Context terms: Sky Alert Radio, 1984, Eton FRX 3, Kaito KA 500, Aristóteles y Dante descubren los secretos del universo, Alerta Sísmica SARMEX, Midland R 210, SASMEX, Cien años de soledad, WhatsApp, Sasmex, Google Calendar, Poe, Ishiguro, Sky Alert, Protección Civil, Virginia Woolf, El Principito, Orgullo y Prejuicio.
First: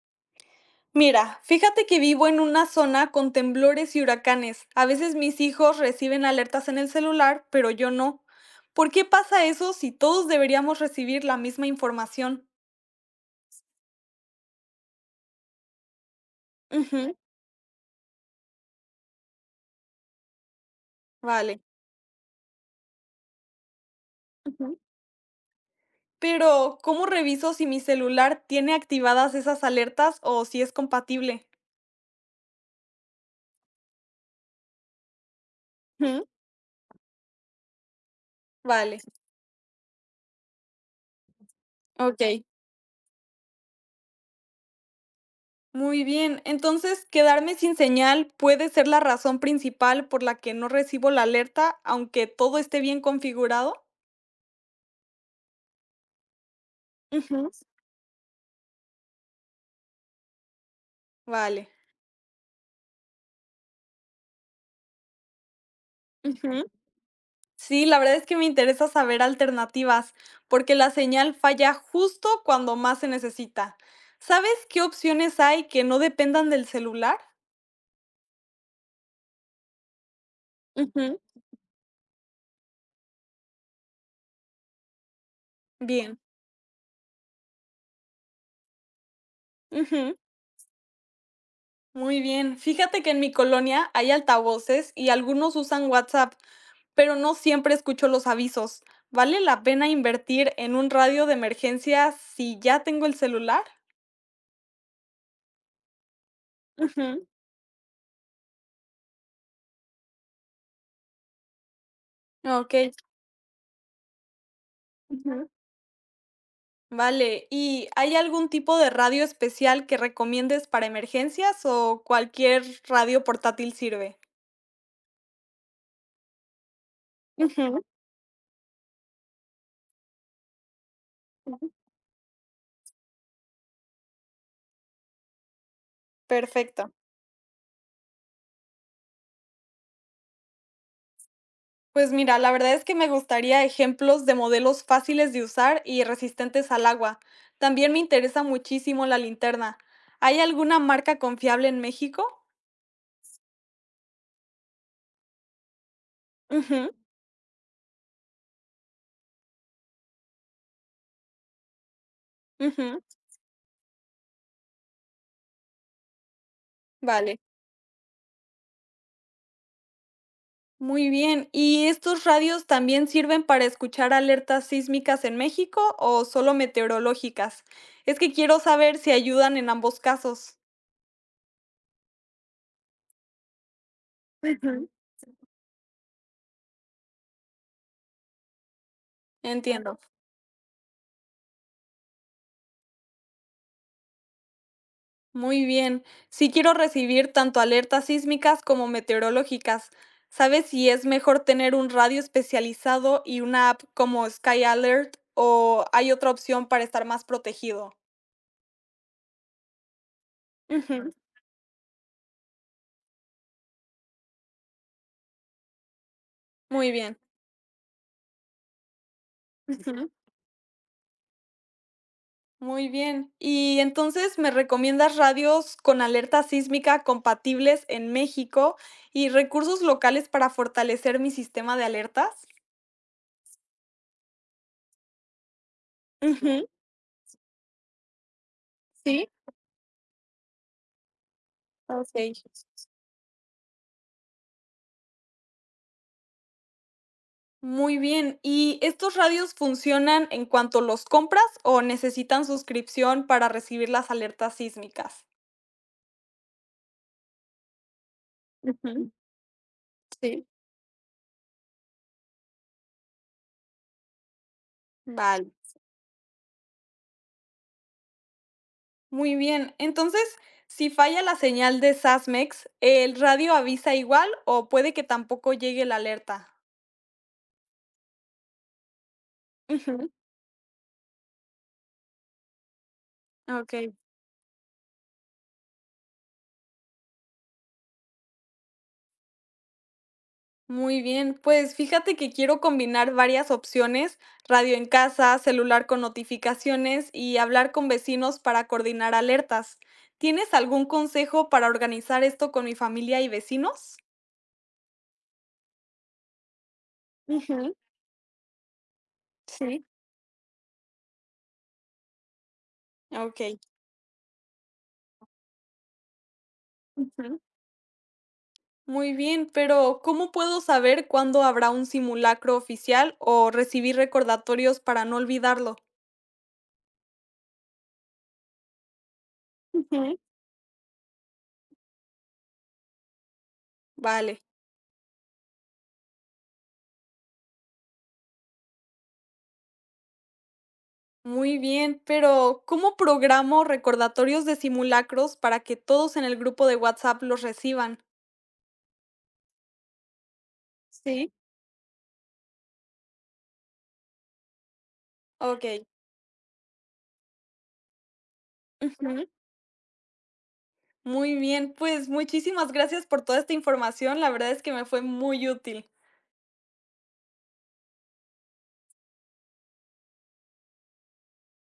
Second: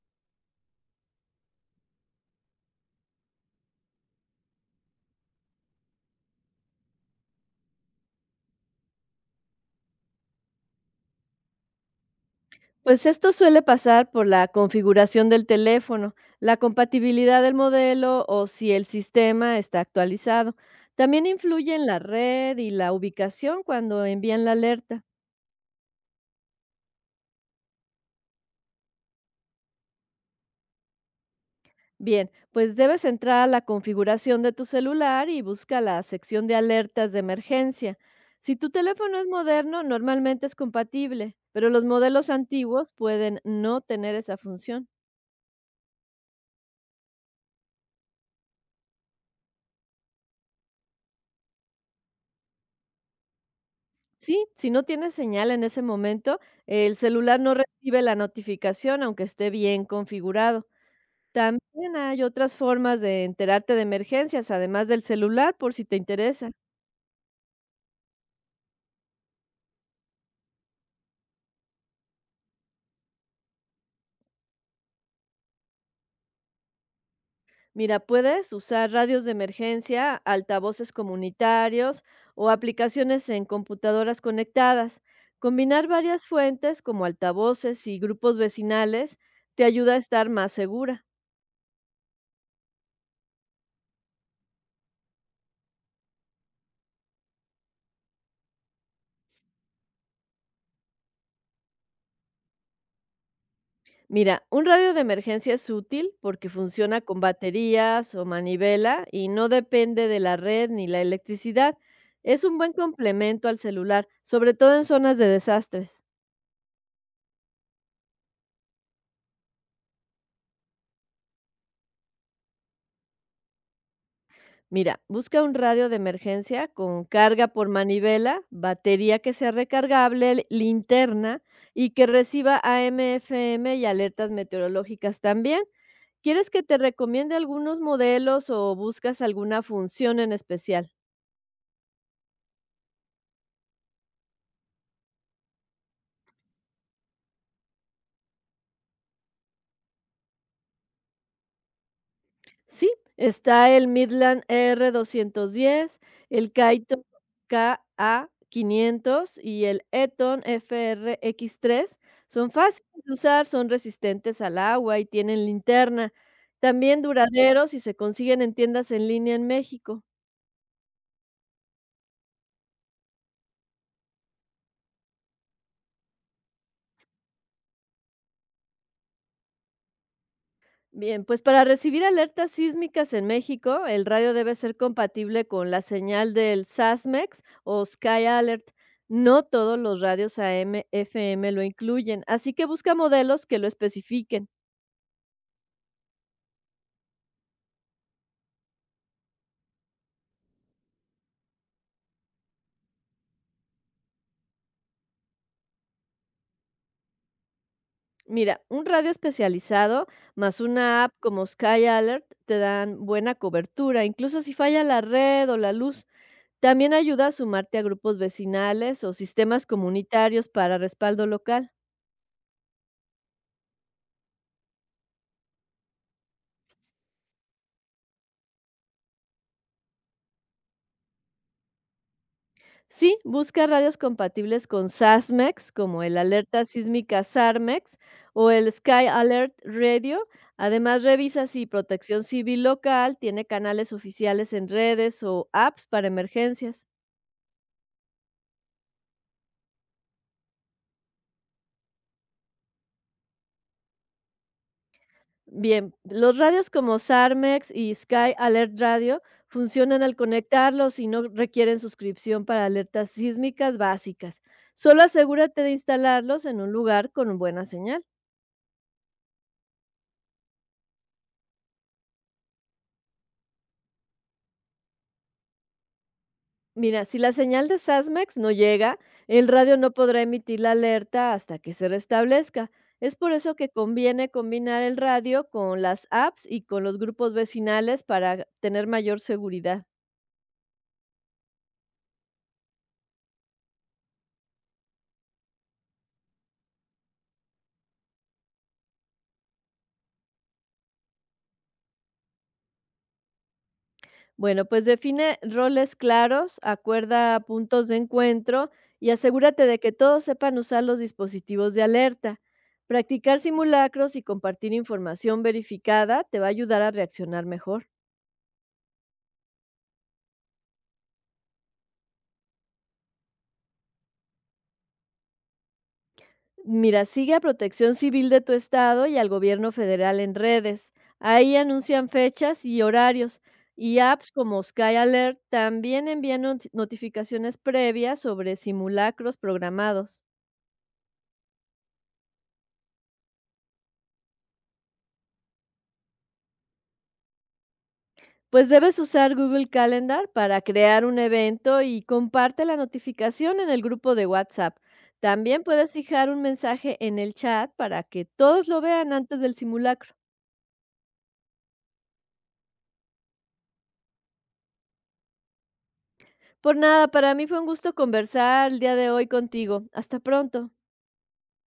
Mira, fíjate que vivo en una zona con temblores y huracanes. A veces mis hijos reciben alertas en el celular, pero yo no. ¿Por qué pasa eso si todos deberíamos recibir la misma información? Pues esto suele pasar por la configuración del teléfono, la Ujú, compatibilidad del modelo o si el sistema está actualizado. También vale. influyen la red y la ubicación cuando envían la Ujú. alerta. Pero, ¿cómo reviso si mi celular tiene activadas esas alertas o si es compatible? Bien, pues debes entrar a la configuración de tu celular y busca la Ujú, sección de alertas de emergencia. Si tu vale. teléfono es moderno, normalmente es compatible, pero los Ok. modelos antiguos pueden no tener esa función. Muy bien. Entonces, quedarme sin señal puede ser la razón principal por la que no recibo la alerta, aunque todo esté bien configurado. Sí, si no tienes señal en ese momento, el celular no recibe la notificación aunque esté bien configurado. Vale. También hay otras formas de enterarte de emergencias, además del celular, por si te interesa. Ujú. Sí, la verdad es que me interesa saber alternativas, porque la señal falla justo cuando más se necesita. ¿Sabes qué opciones hay que no dependan del celular? Mira, puedes usar radios de emergencia, altavoces Ujú. comunitarios o aplicaciones en computadoras conectadas. Combinar Bien. varias fuentes como altavoces y grupos vecinales te ayuda a Ujú. estar más segura. Muy bien. Fíjate que en mi colonia hay altavoces y algunos usan WhatsApp, pero no siempre escucho los avisos. ¿Vale la pena invertir en un radio de emergencia si ya tengo el celular? Mira, un radio de emergencia es útil porque funciona con Ujú. baterías o manivela y no depende de la red ni la electricidad. Es un buen Ok. complemento al celular, sobre todo en zonas de desastres. Vale, ¿y hay algún tipo de radio especial que recomiendes para emergencias o cualquier radio portátil sirve? Mira, busca un radio de emergencia con carga por Ujú, manivela, batería que sea recargable, linterna ujú. y que reciba AM/FM y alertas meteorológicas también. ¿Quieres que te Perfecto. recomiende algunos modelos o buscas alguna función en especial? Pues mira, la verdad es que me gustaría ejemplos de modelos fáciles de usar y resistentes al agua. También me interesa muchísimo la linterna. ¿Hay alguna marca confiable en México? Sí, está el Midland r 210, el Ujú, Kaito ka 500 y el Eton FRX3. Son fáciles ujú. de usar, son resistentes al agua y tienen linterna. También Vale. duraderos y se consiguen en tiendas en línea en México. Muy bien. ¿Y estos radios también sirven para escuchar alertas sísmicas en México o solo meteorológicas? Es que quiero saber si ayudan en ambos casos. Bien, pues para recibir alertas sísmicas en México, el radio debe ser Ujú. compatible con la señal del SASMEX o Sky Alert. No todos Entiendo. los radios AM, FM lo incluyen, así que busca modelos que lo especifiquen. Muy bien. Si quiero recibir tanto alertas sísmicas como meteorológicas, ¿sabes si es mejor tener un radio especializado y una app como Sky Alert o hay otra opción para estar más protegido? Mira, un radio especializado más una Ujú. app como Sky Alert te dan buena cobertura, incluso si falla la red o la luz. Muy También bien. ayuda a sumarte a grupos vecinales o sistemas Ujú. comunitarios para respaldo local. Muy bien. Y entonces, ¿me recomiendas radios con alerta sísmica compatibles en México y recursos locales para fortalecer mi sistema de alertas? Sí, busca radios compatibles con SASMEX, como el Ujú, Alerta Sísmica SARMEX o el Sky sí, Alert Radio. Además, revisa si ok. Protección Civil local tiene canales oficiales en redes o apps para emergencias. Muy bien. ¿Y estos radios funcionan en cuanto los compras o necesitan suscripción para recibir las alertas sísmicas? Bien, los radios como SARMEX y Sky Alert Ujú, Radio funcionan al sí. conectarlos y no requieren suscripción para alertas sísmicas básicas. Solo Vale. asegúrate de instalarlos en un lugar con buena señal. Muy bien. Entonces, si falla la señal de Sasmex, ¿el radio avisa igual o puede que tampoco llegue la alerta? Mira, si la señal de SASMEX no llega, el radio no Ujú, podrá emitir la alerta hasta que se restablezca. Es por eso que okey, conviene combinar el radio con las apps y con los grupos vecinales para tener mayor seguridad. muy bien. Pues, fíjate que quiero combinar varias opciones, radio en casa, celular con notificaciones y hablar con vecinos para coordinar alertas. ¿Tienes algún consejo para organizar esto con mi familia y vecinos? Bueno, pues define roles claros, acuerda Ujú, puntos de encuentro y asegúrate de sí. que todos sepan usar los dispositivos de alerta. Practicar Okey. simulacros y compartir información verificada te va a ayudar a Ujú. reaccionar mejor. Muy bien, pero ¿cómo puedo saber cuándo habrá un simulacro oficial o recibir recordatorios para no olvidarlo? Mira, sigue a Protección Civil de tu estado y al gobierno Ujú. federal en redes. Ahí anuncian fechas y horarios. Y apps Vale. como Sky Alert también envían notificaciones previas sobre simulacros programados. Muy bien, pero ¿cómo programo recordatorios de simulacros para que todos en el grupo de WhatsApp los reciban? Pues debes usar Google Calendar para crear un Sí. evento y comparte la notificación en el grupo de WhatsApp. También Ok. puedes fijar un mensaje en el chat para que todos lo vean Ujú. antes del simulacro. Muy bien, pues muchísimas gracias por toda esta información. La verdad es que me fue muy útil. Por nada, para mí fue un gusto conversar el día de hoy contigo. Hasta pronto.